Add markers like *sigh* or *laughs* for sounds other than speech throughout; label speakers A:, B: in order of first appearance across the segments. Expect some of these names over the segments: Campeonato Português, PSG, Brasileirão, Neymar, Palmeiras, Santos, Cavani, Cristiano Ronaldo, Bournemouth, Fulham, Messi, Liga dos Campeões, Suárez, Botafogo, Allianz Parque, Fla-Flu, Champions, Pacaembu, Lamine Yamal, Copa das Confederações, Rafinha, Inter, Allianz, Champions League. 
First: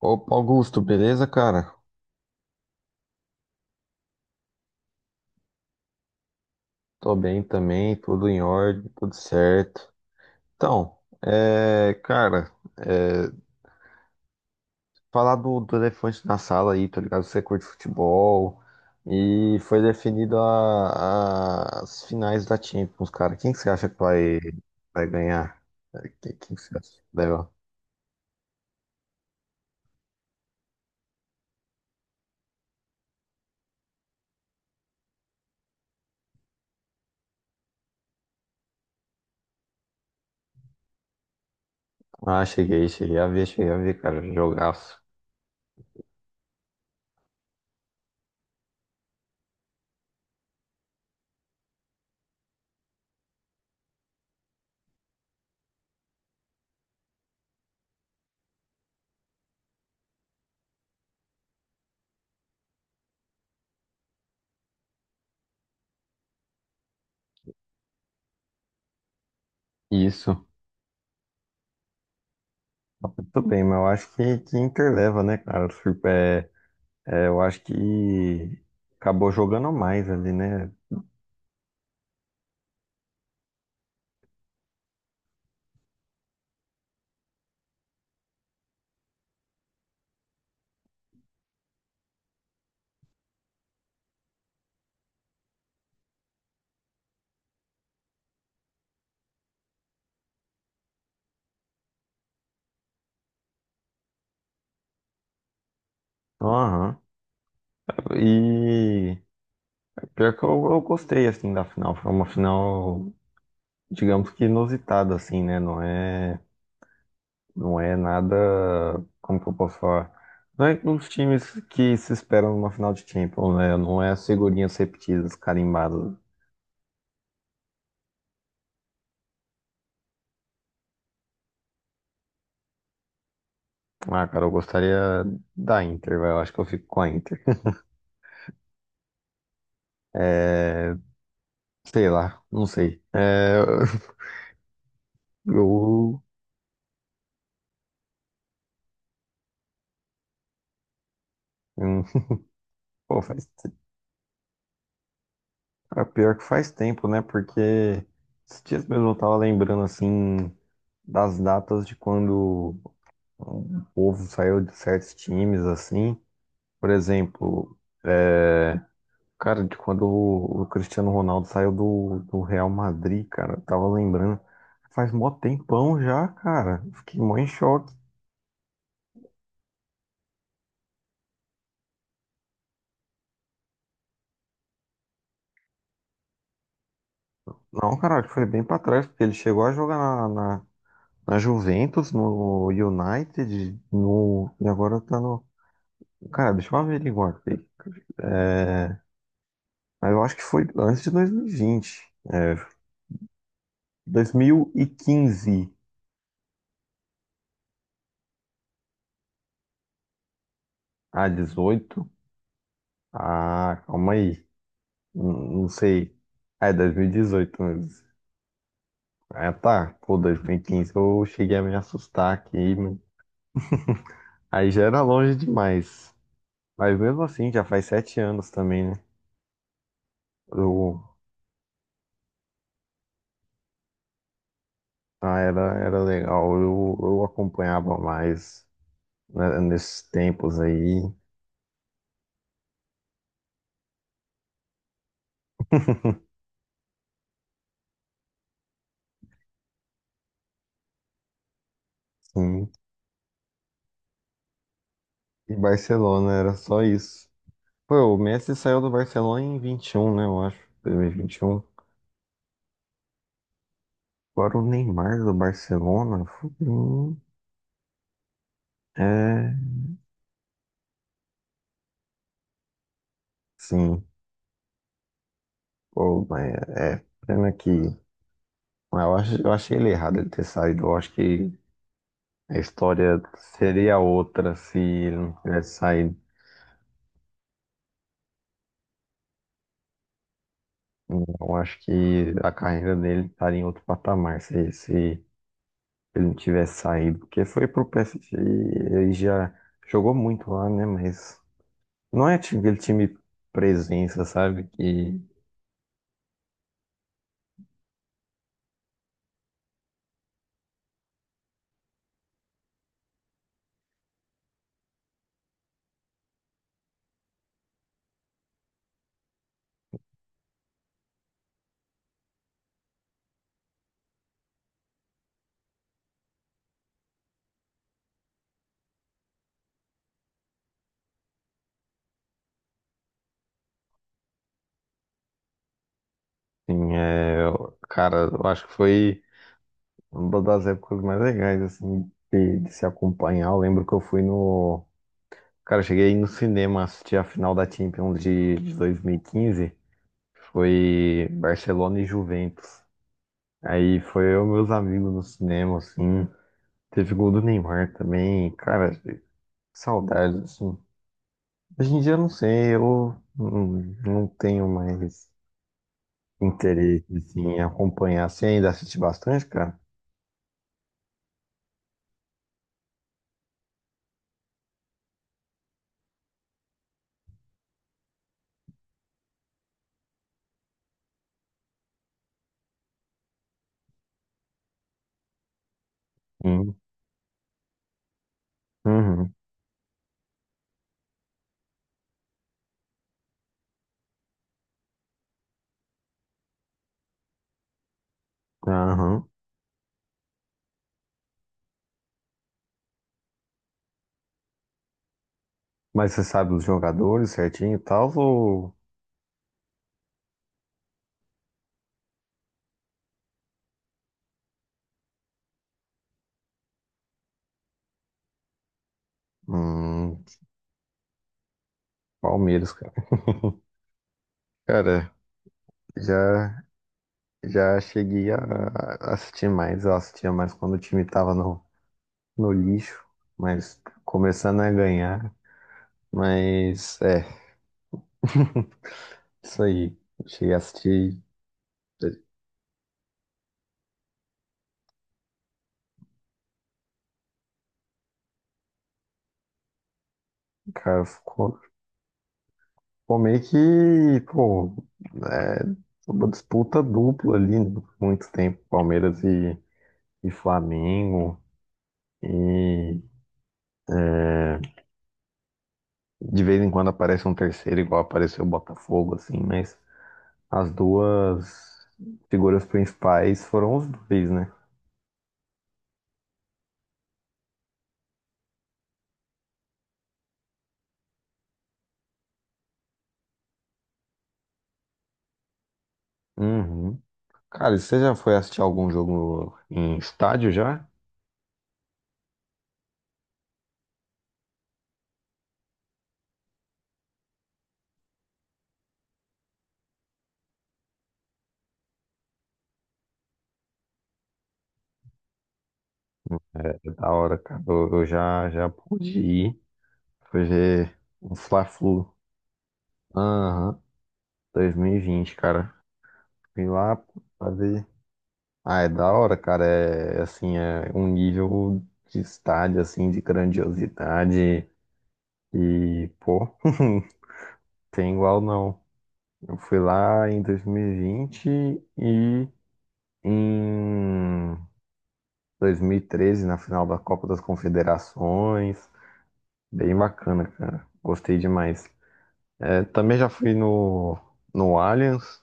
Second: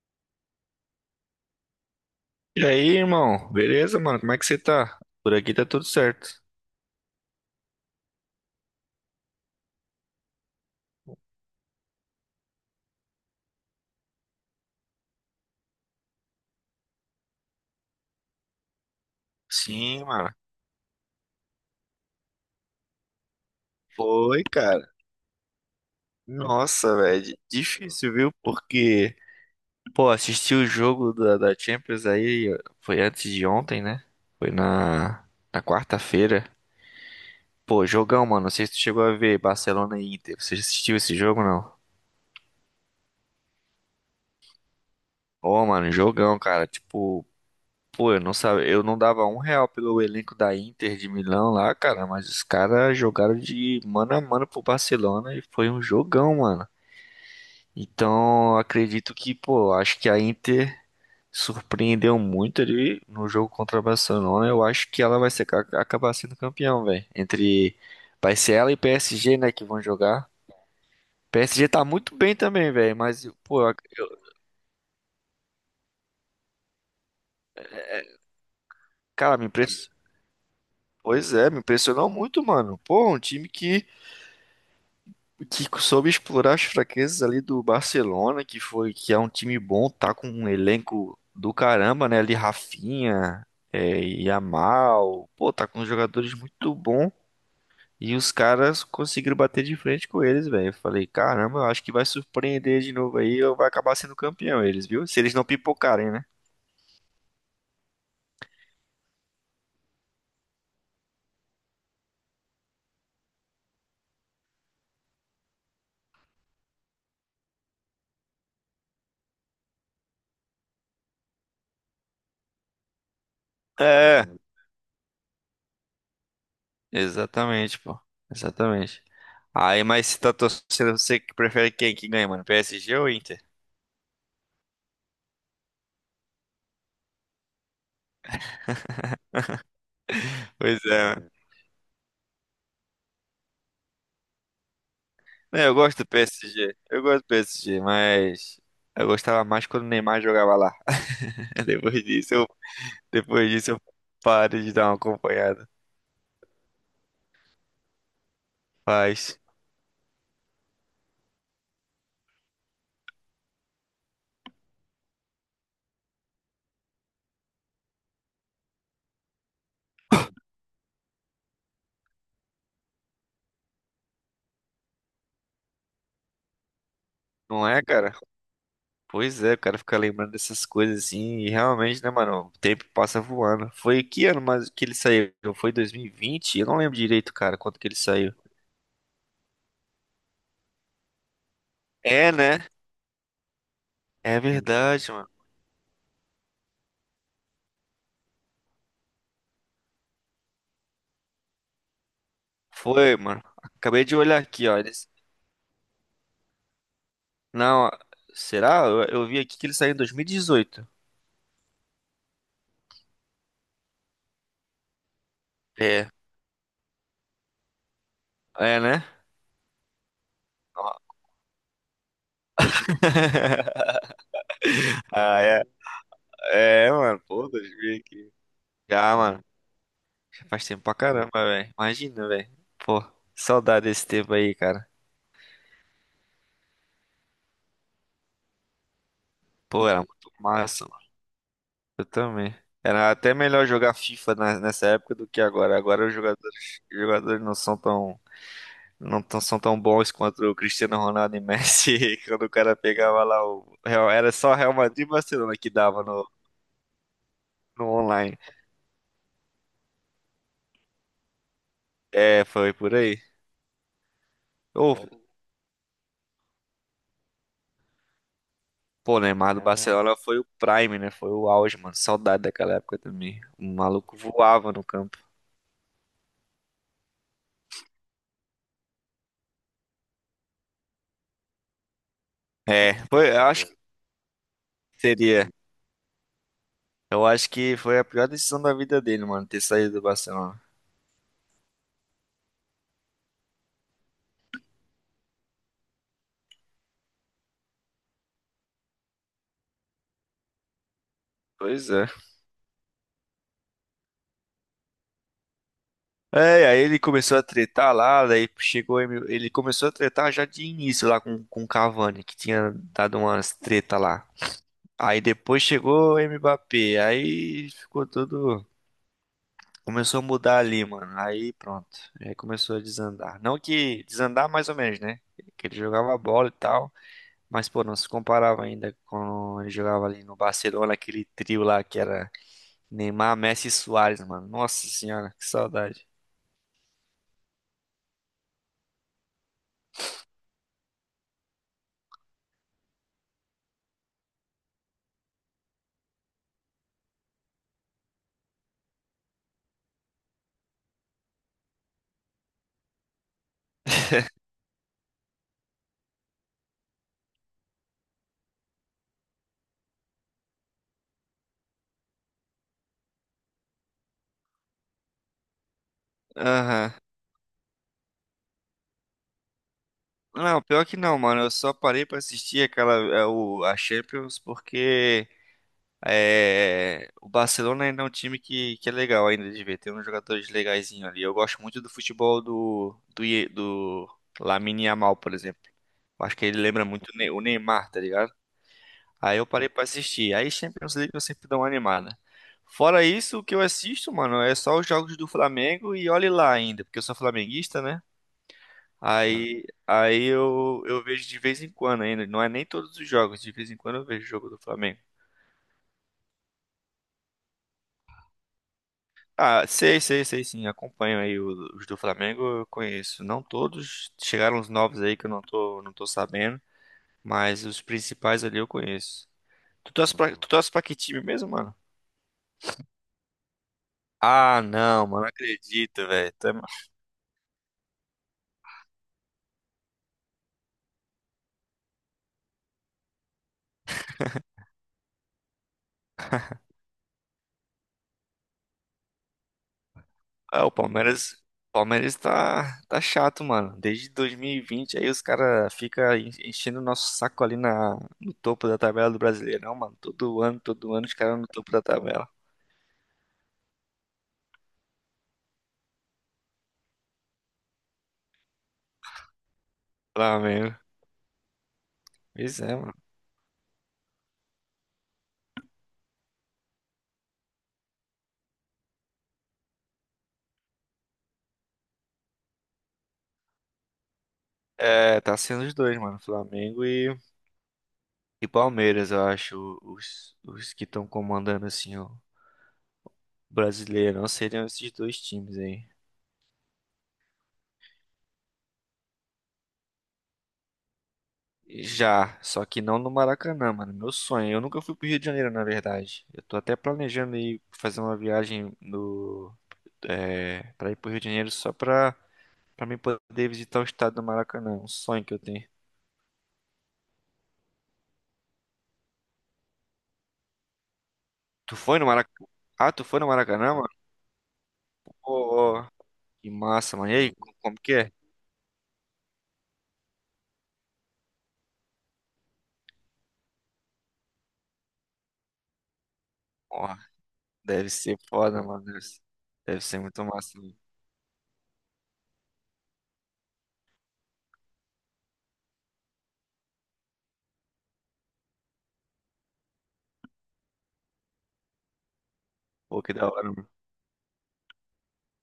A: Opa, Augusto, beleza, cara?
B: E aí, irmão? Beleza, mano? Como é que você tá? Por aqui tá tudo certo.
A: Tô bem também, tudo em ordem, tudo certo. Então, cara, é, falar do elefante na sala aí, tá ligado? Você curte futebol e foi
B: Sim, mano.
A: definido as finais da Champions, cara. Quem que você acha que
B: Foi, cara.
A: vai ganhar? É, quem que você acha
B: Nossa,
A: que
B: velho.
A: leva?
B: Difícil, viu? Porque, pô, assisti o jogo da Champions aí. Foi antes de ontem, né? Foi na quarta-feira. Pô, jogão, mano. Não sei se tu chegou a ver Barcelona e Inter. Você já assistiu esse jogo, não?
A: Ah, cheguei a ver, cara, jogaço.
B: Ô, mano, jogão, cara. Tipo. Pô, eu não sabia, eu não dava um real pelo elenco da Inter de Milão lá, cara, mas os caras jogaram de mano a mano pro Barcelona e foi um jogão, mano. Então, acredito que, pô, acho que a Inter surpreendeu muito ali no jogo contra o Barcelona. Eu acho que ela vai ser, acabar sendo campeão, velho. Entre vai ser ela e PSG, né, que vão jogar.
A: Isso,
B: PSG tá muito bem também, velho, mas
A: muito
B: pô,
A: bem, mas eu acho que Inter leva, né, cara? Eu acho que acabou
B: cara, me
A: jogando
B: impressionou.
A: mais ali, né?
B: Pois é, me impressionou muito, mano. Pô, um time que soube explorar as fraquezas ali do Barcelona, que foi que é um time bom, tá com um elenco do caramba, né? Ali Rafinha, é, Yamal, pô, tá com jogadores muito bons. E os caras conseguiram bater de frente com eles, velho. Eu falei, caramba, eu acho que vai surpreender de novo aí, ou vai acabar sendo campeão eles, viu? Se eles não pipocarem, né?
A: Aham. E pior que eu gostei assim da final. Foi uma final, digamos que inusitada, assim, né? Não é nada, como que eu posso falar? Não é dos times que se esperam numa final de Champions, né? Não é as
B: É,
A: figurinhas repetidas, carimbadas.
B: exatamente, pô. Exatamente. Aí, mas se tá torcendo, você que prefere quem que ganha, mano? PSG ou Inter? *laughs*
A: Ah, cara, eu gostaria da Inter, velho. Eu acho que eu fico com a Inter.
B: Pois
A: É,
B: é,
A: sei lá, não sei. É, *laughs*
B: é, eu gosto do
A: eu,
B: PSG. Eu gosto do PSG, mas eu gostava mais quando o Neymar jogava lá. *laughs* Depois
A: eu-
B: disso,
A: Pô, faz
B: depois disso eu parei de dar uma acompanhada.
A: Ah, pior que faz tempo, né? Porque esses dias mesmo eu tava
B: Mas,
A: lembrando, assim, das datas de quando o povo saiu de certos times, assim. Por exemplo, é... cara, de quando o Cristiano Ronaldo saiu do Real Madrid, cara. Eu tava lembrando, faz mó tempão já, cara. Fiquei mó em
B: não é,
A: choque.
B: cara? Pois é, o cara fica lembrando dessas coisas assim, e realmente, né, mano? O tempo passa voando. Foi que ano mais que ele saiu? Foi 2020? Eu não lembro direito, cara, quanto que ele
A: Não, cara, acho que
B: saiu.
A: foi bem pra trás, porque ele chegou a jogar na Juventus,
B: É, né?
A: no United,
B: É
A: no, e agora
B: verdade,
A: tá
B: mano.
A: no. Cara, deixa eu averiguar aqui. É, mas eu acho que foi antes de 2020. É,
B: Foi, mano. Acabei de olhar aqui, ó. Eles...
A: 2015
B: Não, será? Eu vi aqui que ele saiu em 2018.
A: a 18. Ah, calma aí. Não
B: É,
A: sei. Ah, é 2018 mesmo.
B: É, né?
A: Ah, tá. Pô, 2015
B: Ó.
A: eu cheguei a me assustar aqui, mas
B: *laughs*
A: aí já era longe
B: Ah, é.
A: demais.
B: É,
A: Mas
B: mano.
A: mesmo
B: Pô,
A: assim, já faz
B: 2000
A: sete
B: aqui.
A: anos também, né?
B: Já, mano. Já faz tempo pra
A: Eu,
B: caramba, velho. Imagina, velho. Pô, saudade desse tempo aí, cara.
A: ah, era legal. Eu acompanhava mais, né,
B: Pô, era
A: nesses
B: muito
A: tempos
B: massa,
A: aí.
B: mano. Eu também. Era até melhor jogar FIFA nessa época do que agora. Agora os
A: *laughs*
B: jogadores, os jogadores não são tão, não tão- são tão bons quanto o Cristiano Ronaldo e Messi. *laughs* Quando o
A: Sim.
B: cara pegava lá o era só Real Madrid e
A: E
B: Barcelona que dava
A: Barcelona era só isso.
B: no
A: Pô, o
B: online.
A: Messi saiu do Barcelona em 21, né? Eu acho. 2021.
B: É, foi por aí.
A: Agora o
B: Ou
A: Neymar do Barcelona, fudeu.
B: pô,
A: É.
B: Neymar do Barcelona foi o prime, né? Foi o auge, mano. Saudade daquela época também. O
A: Sim.
B: maluco voava no campo.
A: Pô, mas é, é pena que. Mas eu eu achei ele errado ele ter saído. Eu acho que a
B: É,
A: história
B: foi, eu acho que
A: seria outra se ele não
B: seria.
A: tivesse saído.
B: Eu acho que foi a pior decisão da vida dele, mano, ter saído do Barcelona.
A: Eu acho que a carreira dele estaria em outro patamar se ele não tivesse saído. Porque foi pro PSG e ele já jogou muito lá, né? Mas.
B: Pois é.
A: Não é tipo aquele time presença, sabe? Que,
B: É, aí ele começou a tretar lá, daí chegou, ele começou a tretar já de início lá com o Cavani, que tinha dado umas treta lá. Aí depois chegou o Mbappé, aí ficou tudo. Começou a mudar ali, mano. Aí pronto. Aí começou a desandar. Não que desandar mais ou menos, né? Que ele jogava bola e tal. Mas, pô, não se comparava ainda quando ele jogava ali no Barcelona, aquele trio lá que era Neymar, Messi e Suárez, mano. Nossa senhora, que saudade.
A: assim, é, cara, eu acho que foi uma das épocas mais legais, assim, de se acompanhar. Eu lembro que eu fui no. Cara, eu cheguei no cinema assistir a final da Champions de 2015. Foi Barcelona e Juventus. Aí foi eu e meus amigos no cinema, assim. Teve gol do Neymar também. Cara, saudades, assim. Hoje em dia, eu não sei, eu não, não tenho mais
B: Aham.
A: interesse assim, em acompanhar. Você ainda assiste bastante, cara?
B: Não, pior que não, mano. Eu só parei pra assistir aquela, é, a Champions porque é, o Barcelona ainda é um time que é legal ainda de ver. Tem uns jogadores legaizinhos ali. Eu gosto muito do futebol do Lamine Yamal, por exemplo. Eu acho que ele
A: Hum.
B: lembra muito o Neymar, tá ligado?
A: Uhum.
B: Aí eu parei pra assistir. Aí Champions League eu sempre dou uma animada. Fora isso, o que eu assisto, mano, é só os jogos do Flamengo e olhe lá ainda, porque eu sou flamenguista, né?
A: Aham.
B: Aí, eu vejo de vez em quando ainda. Não é nem todos os jogos, de vez em quando eu vejo o jogo do Flamengo.
A: Mas você sabe os jogadores certinho e tal? Ou...
B: Ah, sei, sei, sei sim. Acompanho aí os do Flamengo, eu conheço. Não todos, chegaram os novos aí que eu não tô sabendo, mas os principais ali eu conheço. Tu torce
A: Hum,
B: pra, uhum, tu uhum, torce pra que time mesmo, mano?
A: Palmeiras, cara. *laughs*
B: Ah, não,
A: Cara,
B: mano, não acredito, velho. Tam-
A: já, já cheguei a assistir mais. Eu assistia mais quando o time tava no lixo, mas começando a ganhar. Mas é, isso aí. Cheguei a
B: Ah,
A: assistir,
B: Palmeiras tá chato, mano. Desde 2020 aí os caras ficam enchendo o nosso saco ali na, no topo da tabela do Brasileirão, mano. Todo
A: cara,
B: ano os caras no topo da tabela.
A: ficou meio que, pô, é, uma disputa dupla ali, né, por muito tempo, Palmeiras e
B: Flamengo.
A: Flamengo,
B: Pois é,
A: e
B: mano.
A: é, de vez em quando aparece um terceiro, igual apareceu o Botafogo, assim, mas as duas figuras principais foram os dois, né?
B: É, tá sendo os dois, mano. Flamengo e Palmeiras, eu acho. Os que estão comandando, assim, o brasileiro. Não seriam esses dois times aí.
A: Uhum. Cara, e você já foi assistir algum jogo em estádio já?
B: Já, só que não no Maracanã, mano. Meu sonho. Eu nunca fui pro Rio de Janeiro, na verdade. Eu tô até planejando ir fazer uma viagem no, é, pra ir pro Rio de Janeiro só pra, pra mim poder visitar o estado do Maracanã. Um sonho que eu tenho.
A: É da hora, cara. Já pude ir. Foi ver um
B: Tu foi no
A: Fla-Flu.
B: Maracanã? Ah, tu foi no Maracanã,
A: Aham,
B: mano?
A: 2020,
B: Pô,
A: cara.
B: ó, que
A: Fui
B: massa,
A: lá
B: mano. E aí, como
A: fazer.
B: que é?
A: Ah, é da hora, cara. É assim, é um nível de estádio, assim, de grandiosidade. E, pô, *laughs*
B: Deve
A: tem
B: ser
A: igual
B: foda,
A: não.
B: mano.
A: Eu fui
B: Deve ser muito
A: lá em
B: massa, mano.
A: 2020 e vinte e em 2013, na final da Copa das Confederações. Bem bacana, cara. Gostei demais. É,
B: Pô, que
A: também já
B: da hora,
A: fui
B: mano.
A: no Allianz,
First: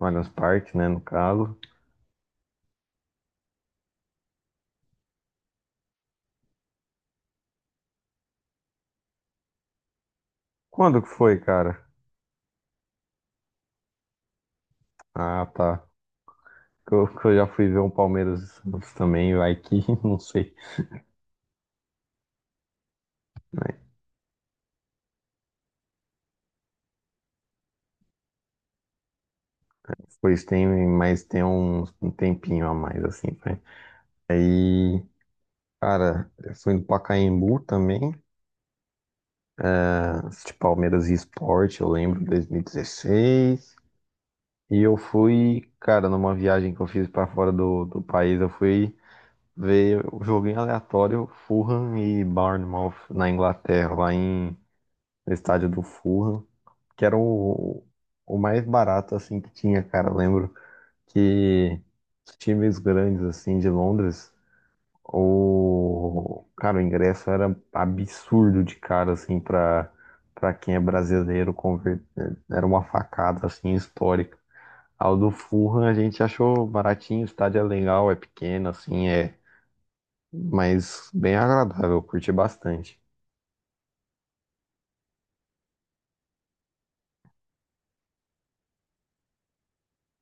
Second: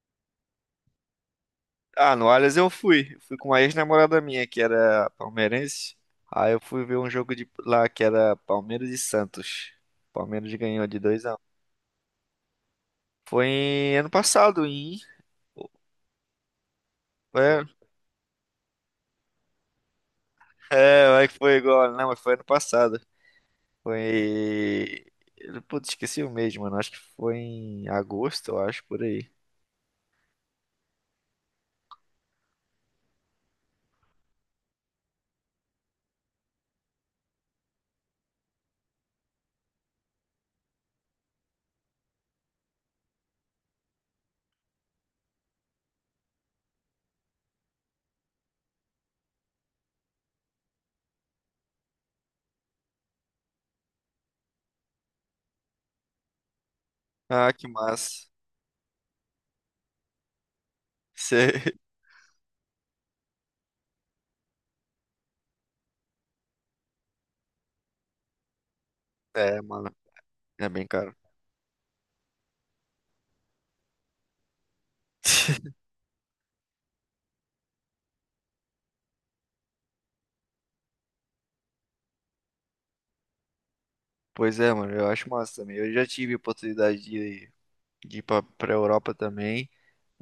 A: no Allianz Parque, né, no caso.
B: Ah, no Allianz eu fui. Fui com uma ex-namorada minha, que era palmeirense. Aí eu fui ver um jogo de lá que era Palmeiras e Santos. Palmeiras ganhou de
A: Quando que
B: dois a
A: foi,
B: um
A: cara?
B: Foi ano passado, em.
A: Ah, tá. Que eu já
B: É,
A: fui ver um Palmeiras e Santos também, vai que, *laughs* não sei.
B: é, vai que foi igual. Não, mas foi ano passado.
A: Mas
B: Foi. Putz, esqueci o mês, mano. Acho que foi em agosto, eu acho, por aí.
A: depois tem, mas tem um tempinho a mais, assim, vai. Aí, cara, eu fui no Pacaembu também, ah, de Palmeiras e Sport, eu lembro, 2016. E 16. E eu fui, cara, numa viagem que eu fiz pra fora do país, eu fui ver o jogo em aleatório, Fulham e Bournemouth na Inglaterra, lá em, no estádio do Fulham, que era
B: Ah, que
A: o,
B: massa.
A: o mais barato assim que tinha, cara. Eu lembro
B: Cê- *laughs*
A: que os times grandes assim de Londres, o cara, o ingresso era absurdo de cara assim
B: É, mano,
A: para
B: é
A: quem é
B: bem caro.
A: brasileiro era uma facada assim histórica. Ao do
B: *laughs*
A: Fulham a gente achou baratinho, o estádio é legal, é pequeno assim, mas bem agradável, eu curti bastante.
B: Pois é, mano, eu acho massa também. Eu já tive oportunidade de ir pra, pra Europa também,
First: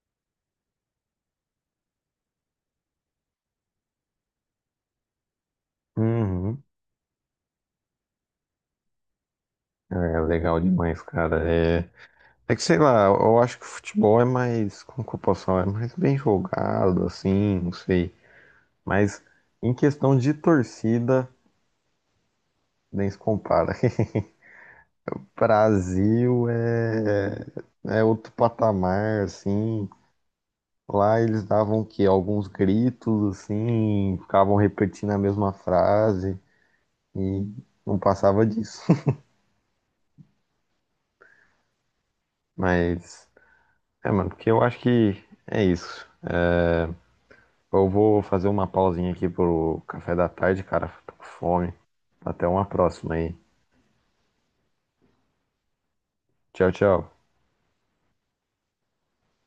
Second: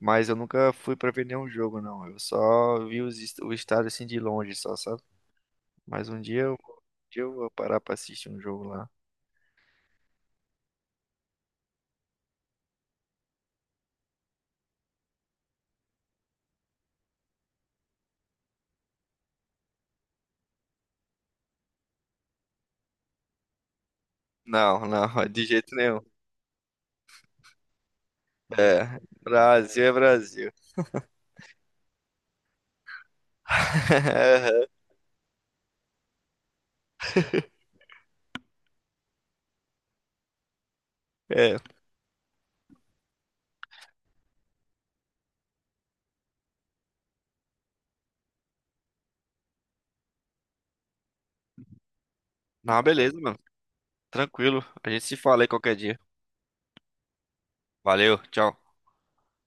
B: mas eu nunca fui pra ver nenhum jogo, não. Eu só vi o estádio assim de longe, só, sabe? Mas um dia, um
A: Uhum.
B: dia eu vou parar pra assistir um jogo lá.
A: É legal demais, cara. É É que sei lá, eu acho que o futebol é mais, como que eu posso falar, é mais bem jogado, assim, não sei. Mas em questão de torcida, nem se compara. *laughs*
B: Não, não, *laughs* de jeito nenhum.
A: Brasil é outro
B: É,
A: patamar,
B: Brasil
A: assim.
B: é Brasil.
A: Lá eles davam o quê? Alguns gritos, assim, ficavam
B: *laughs*
A: repetindo a mesma frase e não passava disso. *laughs*
B: É,
A: Mas, é, mano, porque eu acho que é isso. Eu vou fazer uma pausinha aqui pro café da tarde, cara. Tô com fome. Até uma
B: não,
A: próxima
B: beleza,
A: aí.
B: mano. Tranquilo. A gente se fala aí qualquer dia.
A: Tchau, tchau.
B: Valeu, tchau.